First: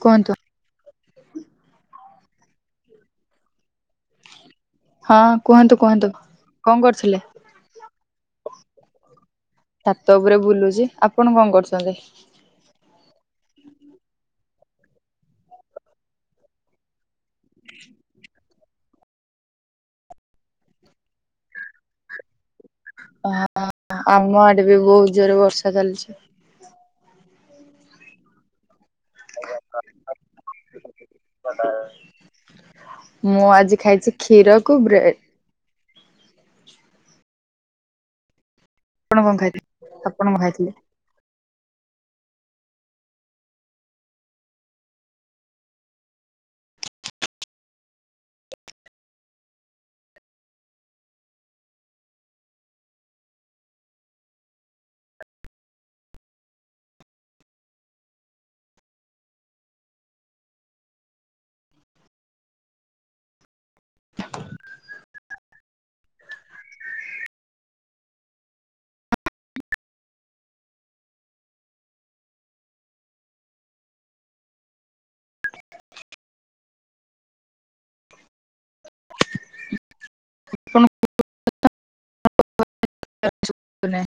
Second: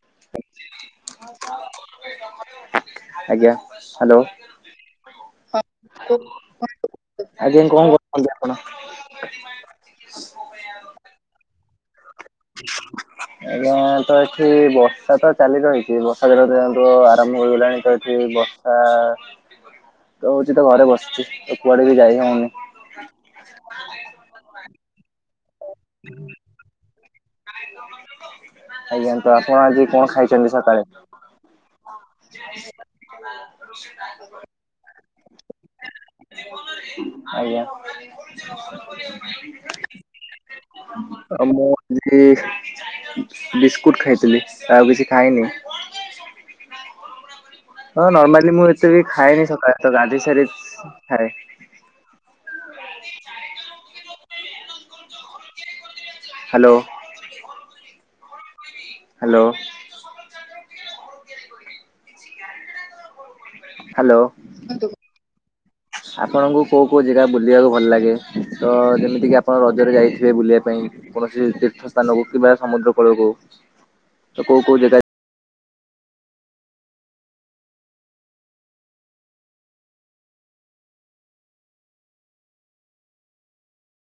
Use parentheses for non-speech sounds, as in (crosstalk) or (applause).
କନ (unintelligible) ଆଜ୍ଞା। ହ୍ୟାଲୋ (unintelligible) ହଁ କୁହନ୍ତୁ ଆଜ୍ଞା କୁହନ୍ତୁ କଣ କର ଛାତ ଉପରେ ବୁଲୁଚି। ଆପଣ କଣ କରୁଛନ୍ତି? ଆଜ୍ଞା ତ ଏଠି ବର୍ଷା ତ ଚାଲି ରହିଛି। ବର୍ଷା (unintelligible) ଆରମ୍ଭ ହୋଇଇଗଲାଣି। ତ ଏଠି ବ ଆ ଶୀତ ହଉଛି ତ ଘରେ ବସିଛି। ତ କୁଆଡେ ବି ଯାଇ ହଉନି। (unintelligible) ଆମ ଆଡେ ବି ବହୁତ ଜୋରେ ବର୍ଷା ଚାଲିଛି। (unintelligible) ଆଜ୍ଞା ତ ଆପଣ ଆଜି କଣ ଖାଇଛନ୍ତି ସକାଳେ? ମୁଁ ଆଜି ଖାଇଛି କ୍ଷୀରକୁୁ ବ୍ରେଡ଼ ଆଜ୍ଞା। ଆପଣ କଣ ଖାଇଥିଲେ। ଆପଣ କଣ ଖାଇଥିଲେ? ଆମ ମୁଁ କି ବିସ୍କୁଟ୍ ଖାଇଥିଲି। ଆଉ କିଛି ଖାଇନି। ହଁ ନର୍ମାଲି ମୁଁ ଏତେ ବି ଖାଏନି ସକାଳେ ତ ଗାଧେଇସାରି ଖାଏ। ହ୍ୟାଲୋ। ହ୍ୟାଲୋ। ହ୍ୟାଲୋ। ଆପଣଙ୍କୁ କୋଉ କୋଉ ଜାଗା ବୁଲିବାକୁ ଭଲ ଲାଗେ। ତ ଯେମିତିକି ଆପଣ ରଜରେ ଯାଇଥିବେ ବୁଲିବା ପାଇଁ? କୌଣସି ତୀର୍ଥ ସ୍ଥାନ କୁ କିମ୍ବା ସମୁଦ୍ର କୂଳକୁ। ତ କୋଉ କୋଉ ଜାଗା (inaudible) (unintelligible)